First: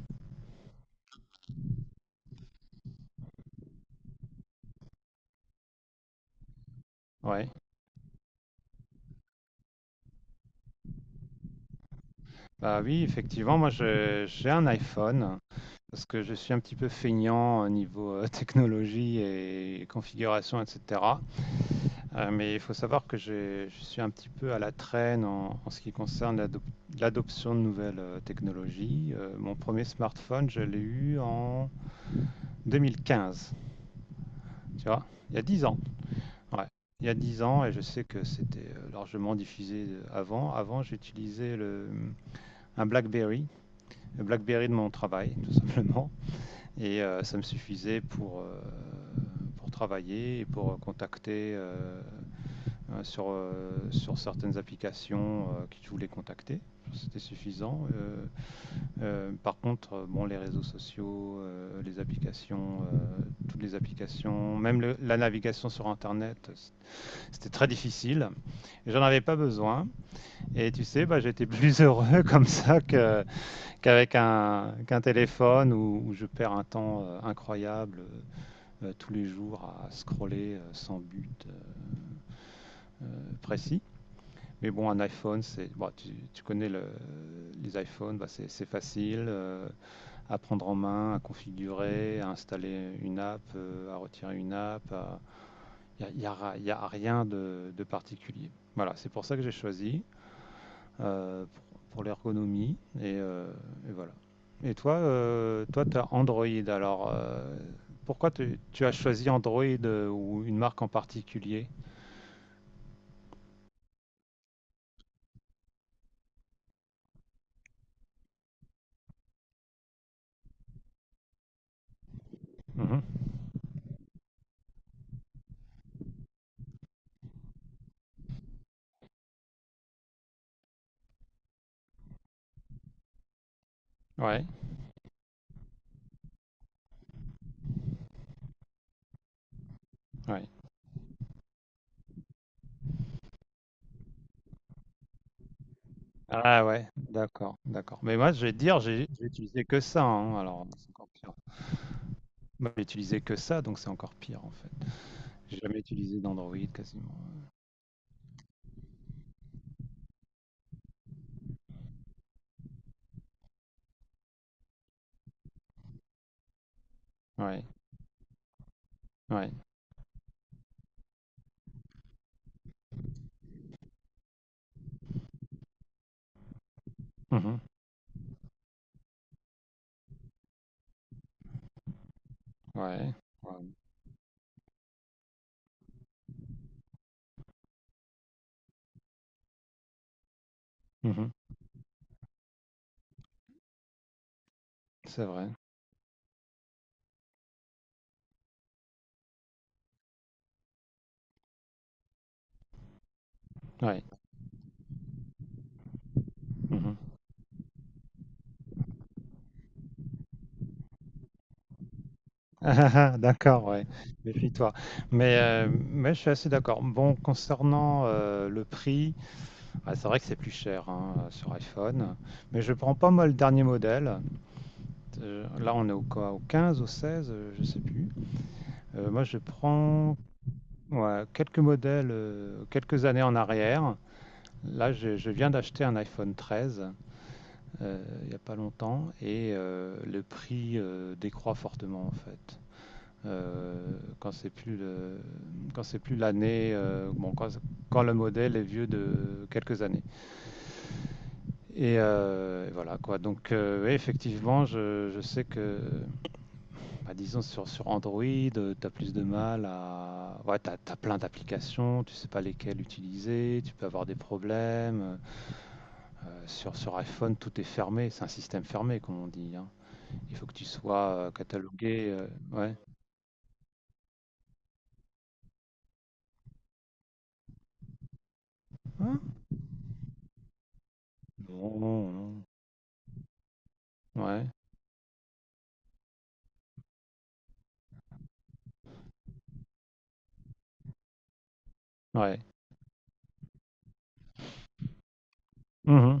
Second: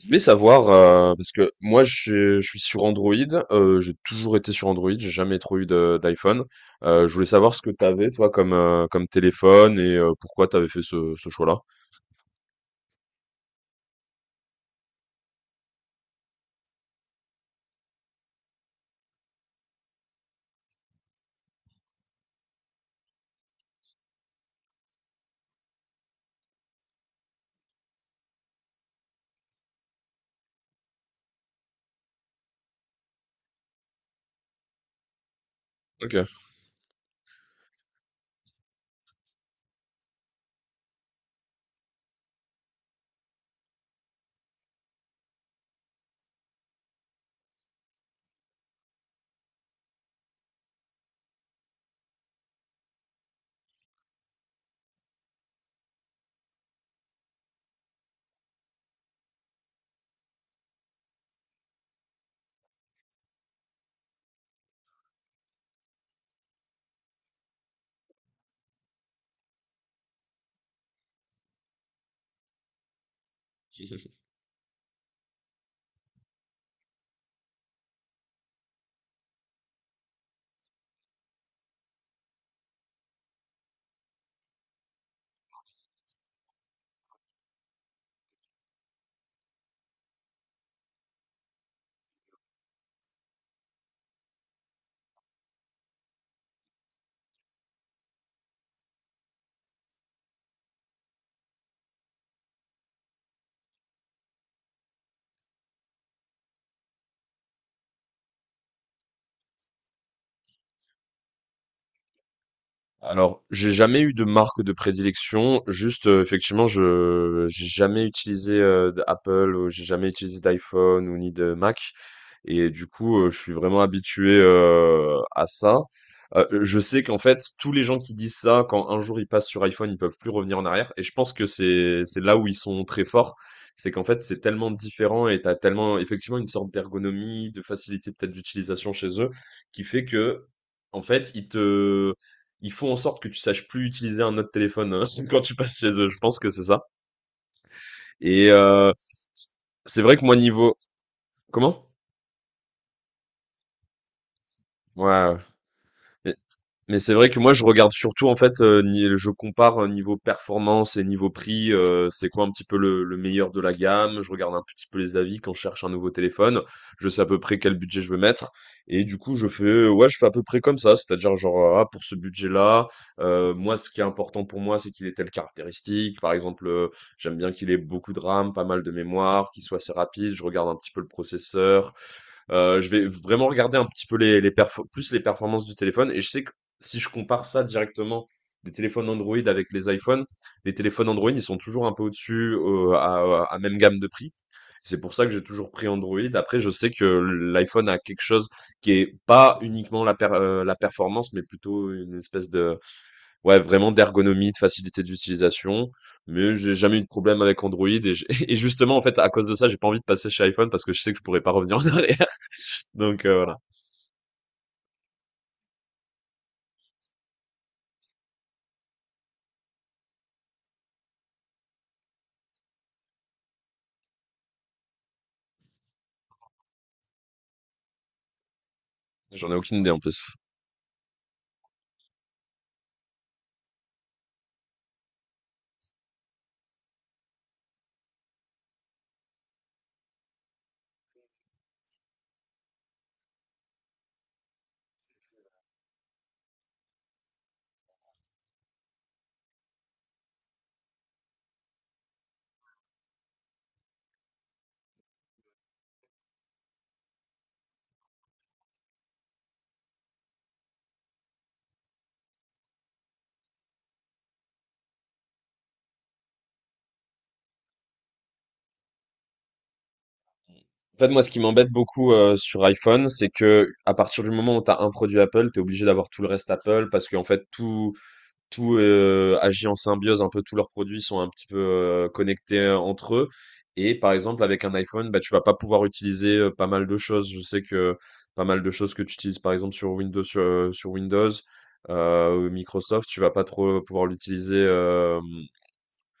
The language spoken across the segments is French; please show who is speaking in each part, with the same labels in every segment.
Speaker 1: Je voulais savoir, parce que moi je suis sur Android, j'ai toujours été sur Android, j'ai jamais trop eu d'iPhone. Je voulais
Speaker 2: Ouais.
Speaker 1: savoir ce que t'avais toi comme, comme téléphone et pourquoi t'avais fait ce choix-là.
Speaker 2: Bah oui, effectivement, j'ai un iPhone parce que je suis un petit peu feignant au niveau technologie et configuration, etc. Mais il faut savoir que je suis un petit peu à la traîne en ce qui concerne l'adoption de nouvelles technologies. Mon premier smartphone, je l'ai eu en 2015, tu vois, il y a 10 ans.
Speaker 1: Ok.
Speaker 2: Ouais. Il y a 10 ans et je sais que c'était largement diffusé avant. Avant, un BlackBerry de mon travail, tout simplement. Et ça me suffisait pour travailler et pour contacter sur certaines applications que je voulais contacter. C'était suffisant. Par contre, bon, les réseaux sociaux, les applications, toutes les applications, même la navigation sur Internet, c'était très difficile. J'en avais pas besoin. Et tu sais, bah, j'étais plus heureux comme ça qu'avec qu'un téléphone où je perds un temps incroyable tous les jours à scroller sans but précis. Mais bon, un iPhone, bon, tu connais les iPhones, bah, c'est facile à prendre en main, à configurer, à installer une app, à retirer une app. Il n'y a rien de particulier. Voilà, c'est pour ça que j'ai choisi. euh, pour, pour l'ergonomie. Et voilà. Et toi, toi, tu as Android. Alors, pourquoi tu as choisi Android ou une marque en particulier?
Speaker 1: Alors, j'ai jamais eu de marque de prédilection, juste effectivement, je j'ai jamais utilisé d'Apple, ou j'ai jamais utilisé d'iPhone ou ni de Mac. Et du
Speaker 2: Mhm.
Speaker 1: coup, je suis vraiment habitué, à ça. Je sais qu'en fait, tous les gens qui disent ça, quand un jour ils passent sur iPhone, ils peuvent plus revenir en arrière et je pense que c'est là où ils sont très forts. C'est qu'en fait, c'est
Speaker 2: Ouais,
Speaker 1: tellement différent et t'as tellement effectivement une sorte d'ergonomie, de facilité peut-être d'utilisation chez eux, qui fait que
Speaker 2: ouais.
Speaker 1: en fait, ils font en sorte que tu saches plus utiliser un autre téléphone, quand tu passes chez eux. Je pense que c'est
Speaker 2: Ah
Speaker 1: ça
Speaker 2: ouais, d'accord, d'accord. Mais moi, je
Speaker 1: et
Speaker 2: vais te dire, j'ai utilisé que
Speaker 1: c'est
Speaker 2: ça,
Speaker 1: vrai que moi
Speaker 2: hein, alors
Speaker 1: niveau
Speaker 2: c'est encore pire.
Speaker 1: comment?
Speaker 2: Moi, j'ai utilisé que ça, donc c'est encore pire en fait.
Speaker 1: Ouais, ouais.
Speaker 2: J'ai jamais utilisé d'Android
Speaker 1: Mais c'est
Speaker 2: quasiment.
Speaker 1: vrai que moi je regarde surtout en fait, ni je compare, niveau performance et niveau prix, c'est quoi un petit peu le meilleur de la gamme. Je regarde un petit peu les avis quand je cherche un nouveau téléphone. Je sais à peu près
Speaker 2: Ouais,
Speaker 1: quel budget je veux mettre et du coup je
Speaker 2: ouais.
Speaker 1: fais, ouais, je fais à peu près comme ça. C'est-à-dire genre, ah pour ce budget-là, moi ce qui est important pour moi, c'est qu'il ait telle caractéristique. Par exemple, j'aime bien
Speaker 2: Mhm.
Speaker 1: qu'il ait beaucoup de RAM, pas mal de mémoire, qu'il soit assez rapide. Je regarde un petit peu le processeur, je vais
Speaker 2: Ouais,
Speaker 1: vraiment
Speaker 2: ouais.
Speaker 1: regarder un petit peu plus les performances du téléphone. Et je sais que si je compare ça directement des téléphones Android avec les iPhones, les téléphones Android,
Speaker 2: Mhm.
Speaker 1: ils sont toujours un peu au-dessus, à même gamme de prix. C'est pour
Speaker 2: C'est
Speaker 1: ça que j'ai
Speaker 2: vrai.
Speaker 1: toujours pris Android. Après, je sais que l'iPhone a quelque chose qui est pas uniquement la performance, mais plutôt une espèce de, ouais, vraiment
Speaker 2: Ouais.
Speaker 1: d'ergonomie, de facilité d'utilisation. Mais j'ai
Speaker 2: Mhm.
Speaker 1: jamais eu de problème avec Android. Et justement, en fait, à cause de ça, j'ai pas envie de passer chez iPhone parce que je sais que je pourrais pas revenir en arrière.
Speaker 2: Ah, ah, ah,
Speaker 1: Donc voilà.
Speaker 2: d'accord, ouais. Méfie-toi. Mais je suis assez d'accord. Bon, concernant le prix, ah, c'est vrai que c'est plus cher hein, sur iPhone. Mais je prends pas moi le dernier modèle. Là, on est au quoi? Au 15, au 16, je sais plus. Moi, je
Speaker 1: J'en ai aucune idée en
Speaker 2: prends
Speaker 1: plus.
Speaker 2: ouais, quelques modèles, quelques années en arrière. Là, je viens d'acheter un iPhone 13 il n'y a pas longtemps et le prix décroît fortement en fait. euh, quand c'est plus le- Quand c'est plus l'année, quand le modèle est vieux de quelques années. Et voilà quoi. Donc ouais, effectivement, je sais que, bah, disons sur Android, tu as plus de mal à, ouais, t'as plein d'applications, tu sais pas lesquelles utiliser, tu peux avoir des problèmes. Sur iPhone, tout est fermé, c'est un système fermé comme on dit, hein. Il faut que tu
Speaker 1: En fait,
Speaker 2: sois
Speaker 1: moi, ce qui m'embête
Speaker 2: catalogué.
Speaker 1: beaucoup sur
Speaker 2: Ouais.
Speaker 1: iPhone, c'est que à partir du moment où tu as un produit Apple, tu es obligé d'avoir tout le reste Apple parce qu'en fait, tout, tout
Speaker 2: Hein.
Speaker 1: euh, agit en symbiose. Un peu tous leurs produits sont un petit peu
Speaker 2: non, non.
Speaker 1: connectés entre eux. Et par exemple,
Speaker 2: Ouais.
Speaker 1: avec un iPhone, bah, tu vas pas pouvoir utiliser pas mal de choses. Je sais que pas mal de choses que tu utilises, par exemple, sur Windows, sur Windows,
Speaker 2: Ouais.
Speaker 1: ou Microsoft, tu vas pas trop pouvoir l'utiliser.
Speaker 2: Mmh.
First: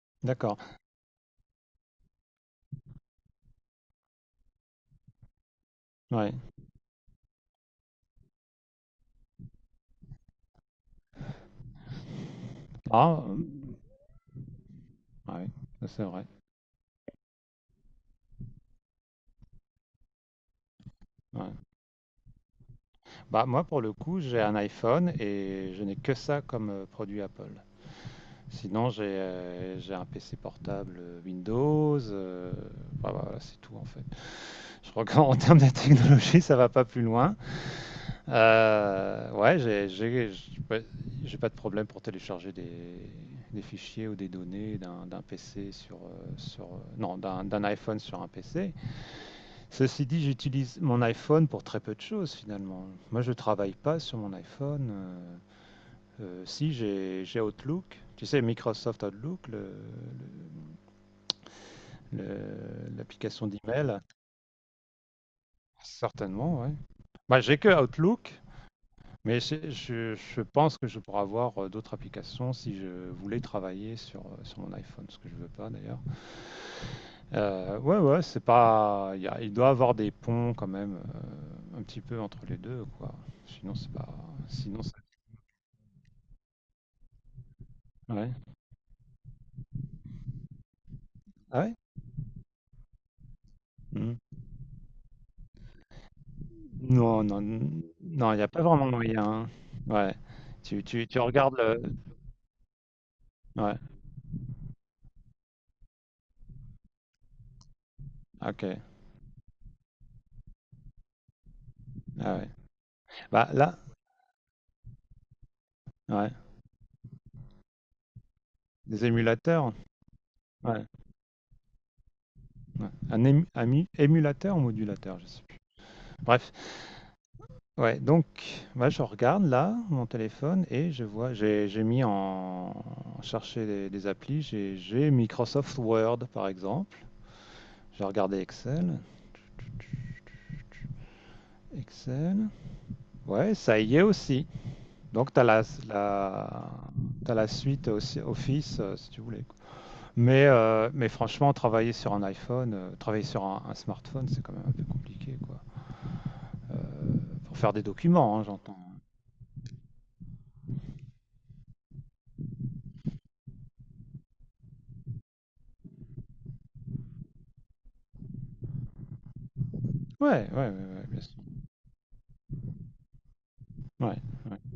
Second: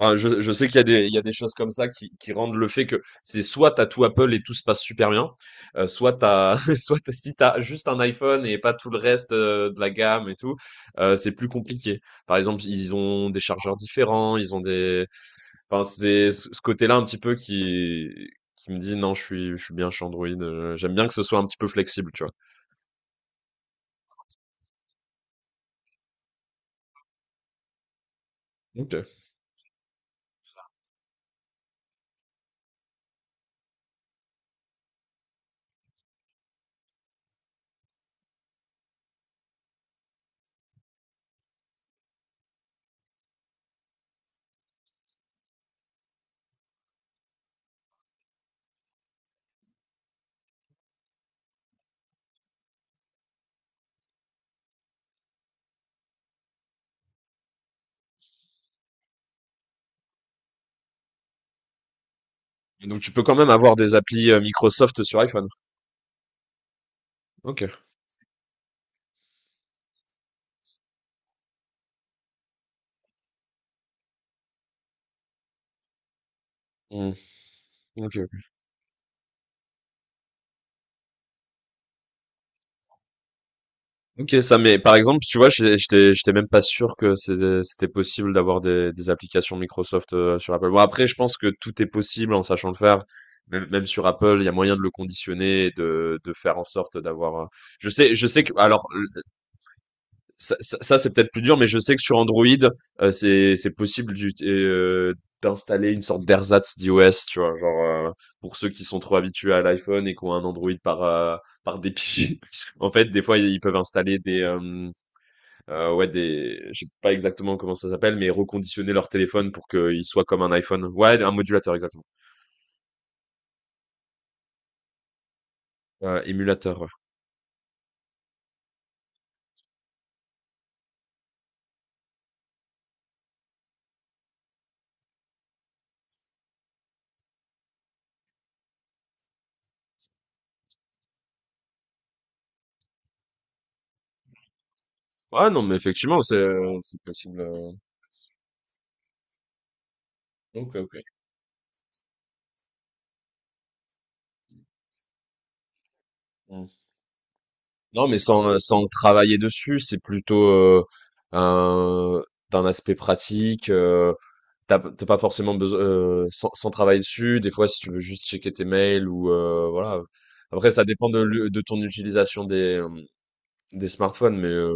Speaker 1: Enfin, je
Speaker 2: D'accord,
Speaker 1: sais qu'il y a des, il y a des choses comme ça qui rendent le fait que c'est soit t'as tout Apple et tout se passe super bien,
Speaker 2: ouais.
Speaker 1: si t'as juste un iPhone et pas tout le reste de la gamme et tout, c'est plus compliqué. Par exemple, ils
Speaker 2: Ah,
Speaker 1: ont des chargeurs
Speaker 2: mmh,
Speaker 1: différents,
Speaker 2: ouais,
Speaker 1: enfin,
Speaker 2: ça, c'est vrai.
Speaker 1: c'est ce côté-là un petit peu qui me dit non, je suis bien chez Android. J'aime bien que ce soit un
Speaker 2: Ouais.
Speaker 1: petit peu flexible, tu vois.
Speaker 2: Bah, moi, pour le coup, j'ai un iPhone et je n'ai que ça comme, produit Apple. Sinon,
Speaker 1: Ok.
Speaker 2: j'ai un PC portable, Windows, bah, voilà, c'est tout, en fait. Je crois qu'en en termes de technologie, ça va pas plus loin. Heu, ouais, j'ai j'ai j ouais, j'ai pas de problème pour télécharger des fichiers ou des données d'un d'un PC sur, heu, sur, heu, non, d'un iPhone sur un PC. Ceci dit, j'utilise mon iPhone pour très peu de choses finalement. Moi, je travaille pas sur mon iPhone. Si j'ai Outlook, tu sais, Microsoft Outlook,
Speaker 1: Et donc tu peux quand
Speaker 2: l'application
Speaker 1: même avoir des
Speaker 2: d'email,
Speaker 1: applis Microsoft sur iPhone.
Speaker 2: certainement, ouais. Bah, j'ai
Speaker 1: Ok.
Speaker 2: que Outlook, mais je pense que je pourrais avoir d'autres applications si je voulais travailler sur, sur mon iPhone, ce que je veux pas d'ailleurs.
Speaker 1: Hmm.
Speaker 2: Ouais, ouais,
Speaker 1: Ok.
Speaker 2: c'est pas, Il y a- il doit y avoir des ponts quand même, un petit peu entre les deux, quoi. Sinon, c'est pas,
Speaker 1: OK, ça mais
Speaker 2: sinon.
Speaker 1: par exemple, tu vois, j'étais même pas sûr que c'était
Speaker 2: Ouais.
Speaker 1: possible d'avoir des applications Microsoft sur Apple. Bon, après, je pense que
Speaker 2: Ah ouais?
Speaker 1: tout est possible en sachant le faire. Même, même sur
Speaker 2: Hmm.
Speaker 1: Apple, il y a moyen de le conditionner et de faire en sorte
Speaker 2: Non, non,
Speaker 1: d'avoir. Je sais, je
Speaker 2: non, il
Speaker 1: sais
Speaker 2: n'y a
Speaker 1: que
Speaker 2: pas vraiment de moyen, hein. Ouais.
Speaker 1: ça, ça, ça, c'est
Speaker 2: Tu
Speaker 1: peut-être plus dur,
Speaker 2: regardes
Speaker 1: mais je
Speaker 2: le.
Speaker 1: sais que sur Android, c'est
Speaker 2: Ouais,
Speaker 1: possible d'installer une sorte d'ersatz d'iOS, tu vois, genre euh, pour
Speaker 2: ok.
Speaker 1: ceux qui sont trop habitués à l'iPhone et qui ont un Android par
Speaker 2: Ah
Speaker 1: dépit.
Speaker 2: ouais.
Speaker 1: En fait, des fois,
Speaker 2: Bah
Speaker 1: ils peuvent
Speaker 2: là,
Speaker 1: installer des, ouais
Speaker 2: ouais.
Speaker 1: des je sais pas exactement comment ça s'appelle, mais reconditionner
Speaker 2: Des
Speaker 1: leur téléphone pour
Speaker 2: émulateurs.
Speaker 1: qu'il soit comme un
Speaker 2: Ouais.
Speaker 1: iPhone. Ouais, un modulateur exactement.
Speaker 2: Ouais. Émulateur ou modulateur, je sais plus. Bref.
Speaker 1: Émulateur, ouais.
Speaker 2: Ouais, donc moi je regarde là mon téléphone et je vois, j'ai mis en chercher des applis, j'ai Microsoft Word par exemple. J'ai regardé Excel. Excel. Ouais, ça y est aussi. Donc, tu as
Speaker 1: Ouais, non,
Speaker 2: la,
Speaker 1: mais effectivement c'est,
Speaker 2: la,
Speaker 1: heu, c'est
Speaker 2: t'as
Speaker 1: possible,
Speaker 2: la suite aussi, Office, si tu voulais quoi.
Speaker 1: OK, OK.
Speaker 2: Mais franchement, travailler sur un iPhone, travailler sur un smartphone, c'est quand même un peu compliqué, quoi.
Speaker 1: Mmh.
Speaker 2: Euh, pour faire des
Speaker 1: Non mais
Speaker 2: documents, hein,
Speaker 1: sans, heu,
Speaker 2: j'entends.
Speaker 1: sans travailler dessus, c'est plutôt, un d'un aspect pratique, t'as p tu pas forcément besoin sans travailler dessus, des fois si tu veux juste checker tes mails ou voilà.
Speaker 2: Ouais, ouais, ouais,
Speaker 1: Après ça
Speaker 2: ouais,
Speaker 1: dépend
Speaker 2: bien sûr.
Speaker 1: de ton utilisation des, des
Speaker 2: Ouais,
Speaker 1: smartphones mais
Speaker 2: ouais.
Speaker 1: euh,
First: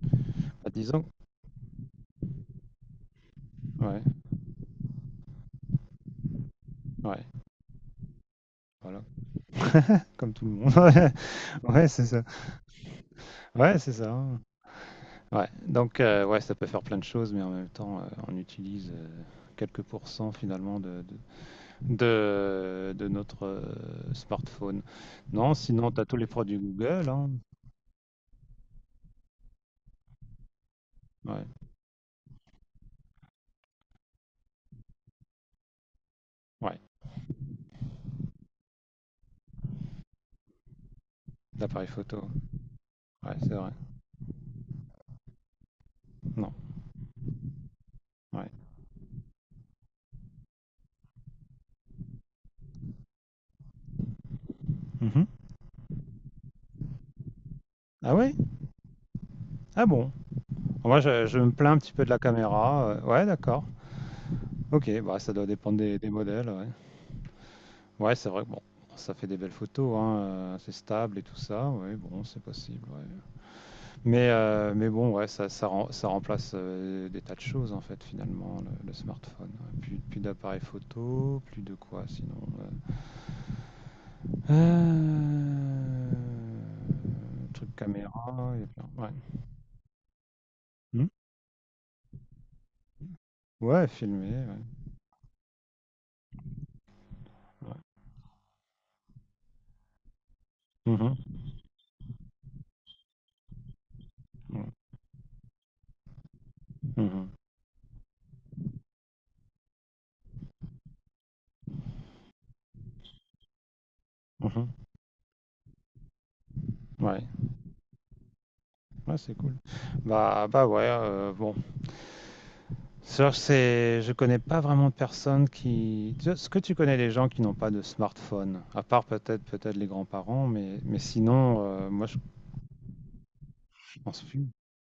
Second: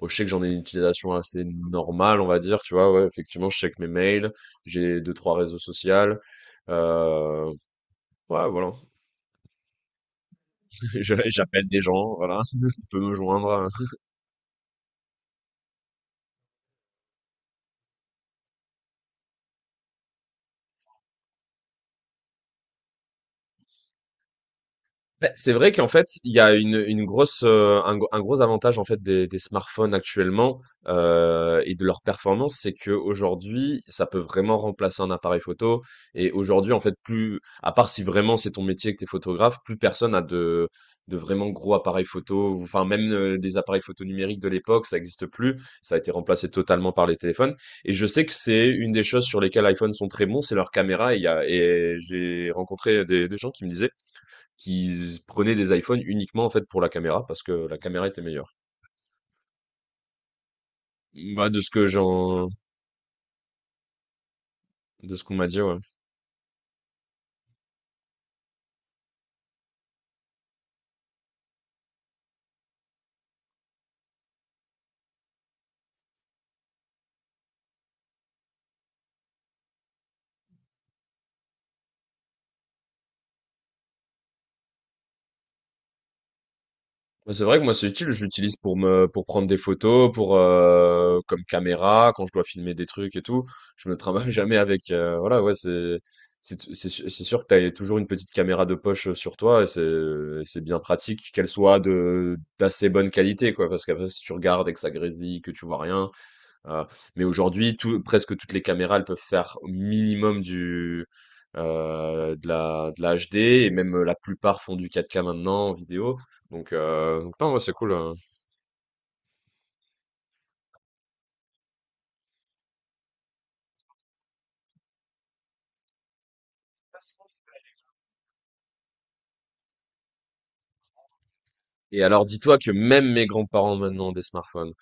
Speaker 1: bon, je sais que j'en ai une
Speaker 2: Bah, disons,
Speaker 1: utilisation assez normale, on va dire, tu vois, ouais, effectivement, je check mes
Speaker 2: ouais,
Speaker 1: mails, j'ai deux, trois réseaux sociaux,
Speaker 2: ouais.
Speaker 1: euh, ouais, voilà,
Speaker 2: Voilà, comme tout le monde. Ouais,
Speaker 1: J'appelle des
Speaker 2: ouais, c'est
Speaker 1: gens,
Speaker 2: ça.
Speaker 1: voilà, on peut me joindre.
Speaker 2: Ouais, c'est ça, hein. Ouais, donc, ouais, ça peut faire plein de choses, mais en même temps, on utilise quelques pourcents finalement de notre smartphone.
Speaker 1: Beh, c'est
Speaker 2: Non,
Speaker 1: vrai qu'en
Speaker 2: sinon, tu
Speaker 1: fait,
Speaker 2: as tous les
Speaker 1: il y a
Speaker 2: produits Google, hein.
Speaker 1: un gros avantage, en fait, des smartphones actuellement,
Speaker 2: Ouais,
Speaker 1: et de leur performance, c'est que aujourd'hui, ça peut vraiment remplacer un appareil photo et aujourd'hui,
Speaker 2: ouais,
Speaker 1: en fait, plus à part si vraiment c'est ton métier que tu es photographe, plus personne a de vraiment gros
Speaker 2: l'appareil
Speaker 1: appareils
Speaker 2: photo.
Speaker 1: photo enfin, même,
Speaker 2: Ouais, c'est
Speaker 1: des
Speaker 2: vrai.
Speaker 1: appareils photo numériques de l'époque, ça n'existe plus. Ça a été remplacé
Speaker 2: Non,
Speaker 1: totalement par les téléphones et je sais que
Speaker 2: ouais.
Speaker 1: c'est une des choses sur lesquelles iPhone sont très bons, c'est leurs caméras et il y a et j'ai rencontré des gens qui me disaient qui
Speaker 2: Mhm.
Speaker 1: prenaient des iPhones uniquement en fait pour la caméra parce que la caméra
Speaker 2: Ah
Speaker 1: était
Speaker 2: ouais?
Speaker 1: meilleure.
Speaker 2: Ah bon? Moi, je
Speaker 1: Bah
Speaker 2: me plains un petit peu de la caméra. Ouais, d'accord. Ok,
Speaker 1: de
Speaker 2: bah,
Speaker 1: ce
Speaker 2: ça
Speaker 1: qu'on m'a
Speaker 2: doit
Speaker 1: dit, ouais.
Speaker 2: dépendre des modèles. Ouais, ouais c'est vrai que bon, ça fait des belles photos, hein, c'est stable et tout ça. Ouais, bon, c'est possible, ouais. Mais bon, ouais, ça remplace des tas de choses en fait finalement le smartphone. Ouais, plus, plus d'appareils photo, plus de quoi sinon. euh, euh,
Speaker 1: Bah, c'est vrai que moi
Speaker 2: Truc
Speaker 1: c'est utile,
Speaker 2: caméra,
Speaker 1: je l'utilise
Speaker 2: et puis- ouais.
Speaker 1: pour prendre des photos, pour
Speaker 2: Hmm.
Speaker 1: comme caméra quand je dois filmer des trucs et tout. Je
Speaker 2: Ouais,
Speaker 1: me travaille
Speaker 2: filmer,
Speaker 1: jamais
Speaker 2: ouais.
Speaker 1: avec voilà, ouais, c'est c'est sûr que t'as
Speaker 2: Ouais.
Speaker 1: toujours une petite caméra de poche sur toi et c'est bien
Speaker 2: Mhm.
Speaker 1: pratique qu'elle soit de d'assez bonne qualité quoi parce qu'après si tu regardes
Speaker 2: Mhm.
Speaker 1: et que ça grésille que tu vois rien. Heu, mais
Speaker 2: Mhm.
Speaker 1: aujourd'hui, tout presque toutes les caméras, elles peuvent faire au minimum du, de la HD et même, la plupart font
Speaker 2: Mhm.
Speaker 1: du 4K maintenant en vidéo. Donc,
Speaker 2: Ouais.
Speaker 1: non, ouais, c'est cool,
Speaker 2: Ouais, c'est cool. Bah bah ouais, bon. Ça, c'est, je connais pas vraiment de personnes qui. Tu- Est-ce que tu connais les gens qui n'ont pas de smartphone? À part peut-être les grands-parents, mais sinon,
Speaker 1: et
Speaker 2: moi
Speaker 1: alors dis-toi que même mes grands-parents
Speaker 2: je
Speaker 1: maintenant ont des
Speaker 2: pense plus.
Speaker 1: smartphones.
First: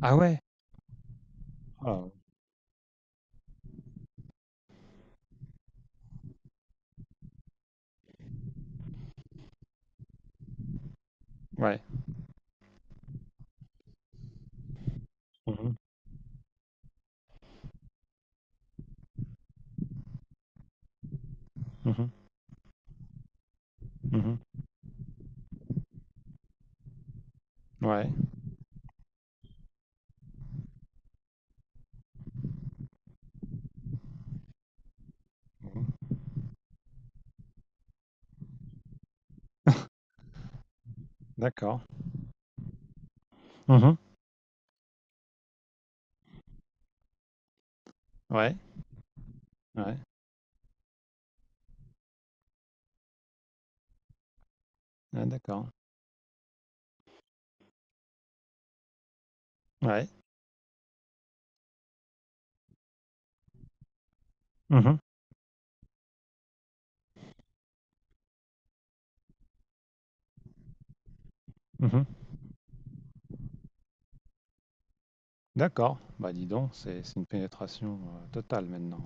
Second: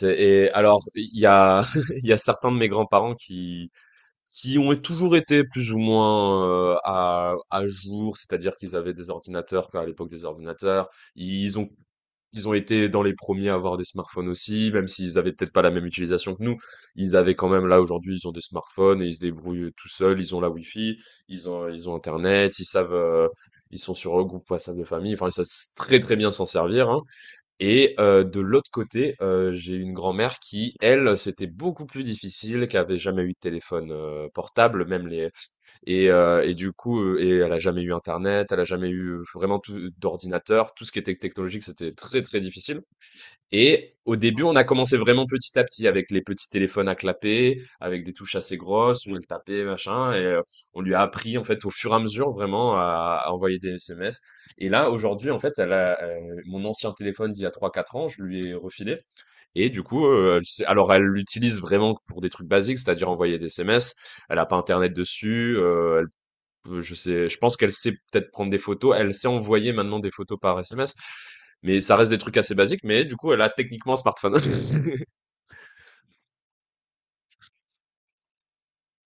Speaker 2: Ah ouais?
Speaker 1: Et alors il y a il
Speaker 2: Ah,
Speaker 1: y a certains de mes grands-parents qui ont toujours été plus ou moins, à jour, c'est-à-dire qu'ils avaient des ordinateurs, quoi, à l'époque des ordinateurs. Ils ont
Speaker 2: ouais.
Speaker 1: Ils ont été dans les premiers à avoir des smartphones aussi, même s'ils avaient peut-être pas la
Speaker 2: Mhm,
Speaker 1: même utilisation que nous. Ils avaient quand même, là, aujourd'hui, ils ont des smartphones et ils se débrouillent tout seuls. Ils ont la Wi-Fi, ils ont
Speaker 2: mhm,
Speaker 1: Internet, ils savent, ils sont sur un
Speaker 2: mhm.
Speaker 1: groupe WhatsApp de famille. Enfin, ils savent très, très bien s'en servir, hein. Et
Speaker 2: Ouais.
Speaker 1: euh, de l'autre côté, j'ai une grand-mère qui, elle, c'était beaucoup plus difficile, qui avait jamais eu de téléphone portable, même les
Speaker 2: Mhm.
Speaker 1: Et du coup, et elle a jamais eu Internet, elle a jamais eu vraiment tout d'ordinateur, tout ce qui était technologique,
Speaker 2: D'accord.
Speaker 1: c'était très très difficile. Et
Speaker 2: Mhm.
Speaker 1: au début, on a commencé vraiment petit à petit avec les petits téléphones à clapper, avec des touches
Speaker 2: Ouais.
Speaker 1: assez grosses où elle tapait,
Speaker 2: Ouais.
Speaker 1: machin. Et on lui a appris, en fait, au fur et à mesure, vraiment, à envoyer des SMS. Et là,
Speaker 2: Ouais,
Speaker 1: aujourd'hui, en fait,
Speaker 2: d'accord.
Speaker 1: elle a, mon ancien téléphone d'il y a trois quatre ans, je lui ai refilé. Et du coup,
Speaker 2: Ouais.
Speaker 1: alors, elle l'utilise vraiment pour des trucs basiques, c'est-à-dire envoyer des SMS. Elle a pas Internet
Speaker 2: Mhm,
Speaker 1: dessus. Je sais, je pense qu'elle sait peut-être prendre des photos. Elle sait envoyer maintenant des photos par SMS, mais ça
Speaker 2: mhm.
Speaker 1: reste des trucs assez basiques, mais du coup, elle a techniquement un smartphone.
Speaker 2: D'accord. Bah dis donc, c'est une pénétration totale maintenant,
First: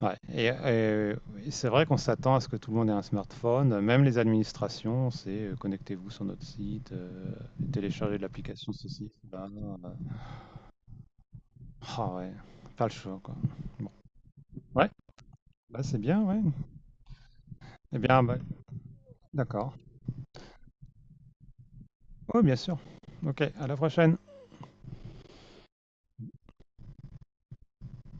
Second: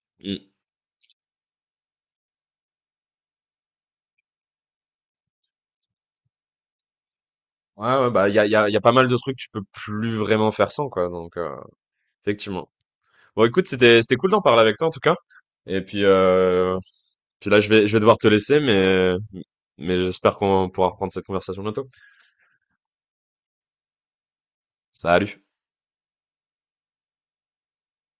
Speaker 2: hein. Ouais,
Speaker 1: Mm.
Speaker 2: c'est vrai qu'on s'attend à ce que tout le monde ait un smartphone, même les administrations, c'est connectez-vous sur notre site,
Speaker 1: Ouais, ouais,
Speaker 2: téléchargez
Speaker 1: bah, il y a, y a,
Speaker 2: l'application
Speaker 1: y a pas mal
Speaker 2: ceci,
Speaker 1: de trucs que
Speaker 2: cela.
Speaker 1: tu peux plus vraiment faire sans, quoi. Donc,
Speaker 2: Ah ouais,
Speaker 1: effectivement.
Speaker 2: pas le choix quoi.
Speaker 1: Bon, écoute,
Speaker 2: Bon.
Speaker 1: c'était cool d'en parler avec toi,
Speaker 2: Ouais,
Speaker 1: en tout cas. Et
Speaker 2: bah c'est
Speaker 1: puis,
Speaker 2: bien, ouais.
Speaker 1: euh, puis là, je vais, je
Speaker 2: Eh
Speaker 1: vais devoir
Speaker 2: bien,
Speaker 1: te
Speaker 2: bah,
Speaker 1: laisser, mais,
Speaker 2: d'accord.
Speaker 1: mais j'espère qu'on pourra reprendre cette conversation bientôt.
Speaker 2: Oui, bien sûr. Ok, à la prochaine.
Speaker 1: Salut.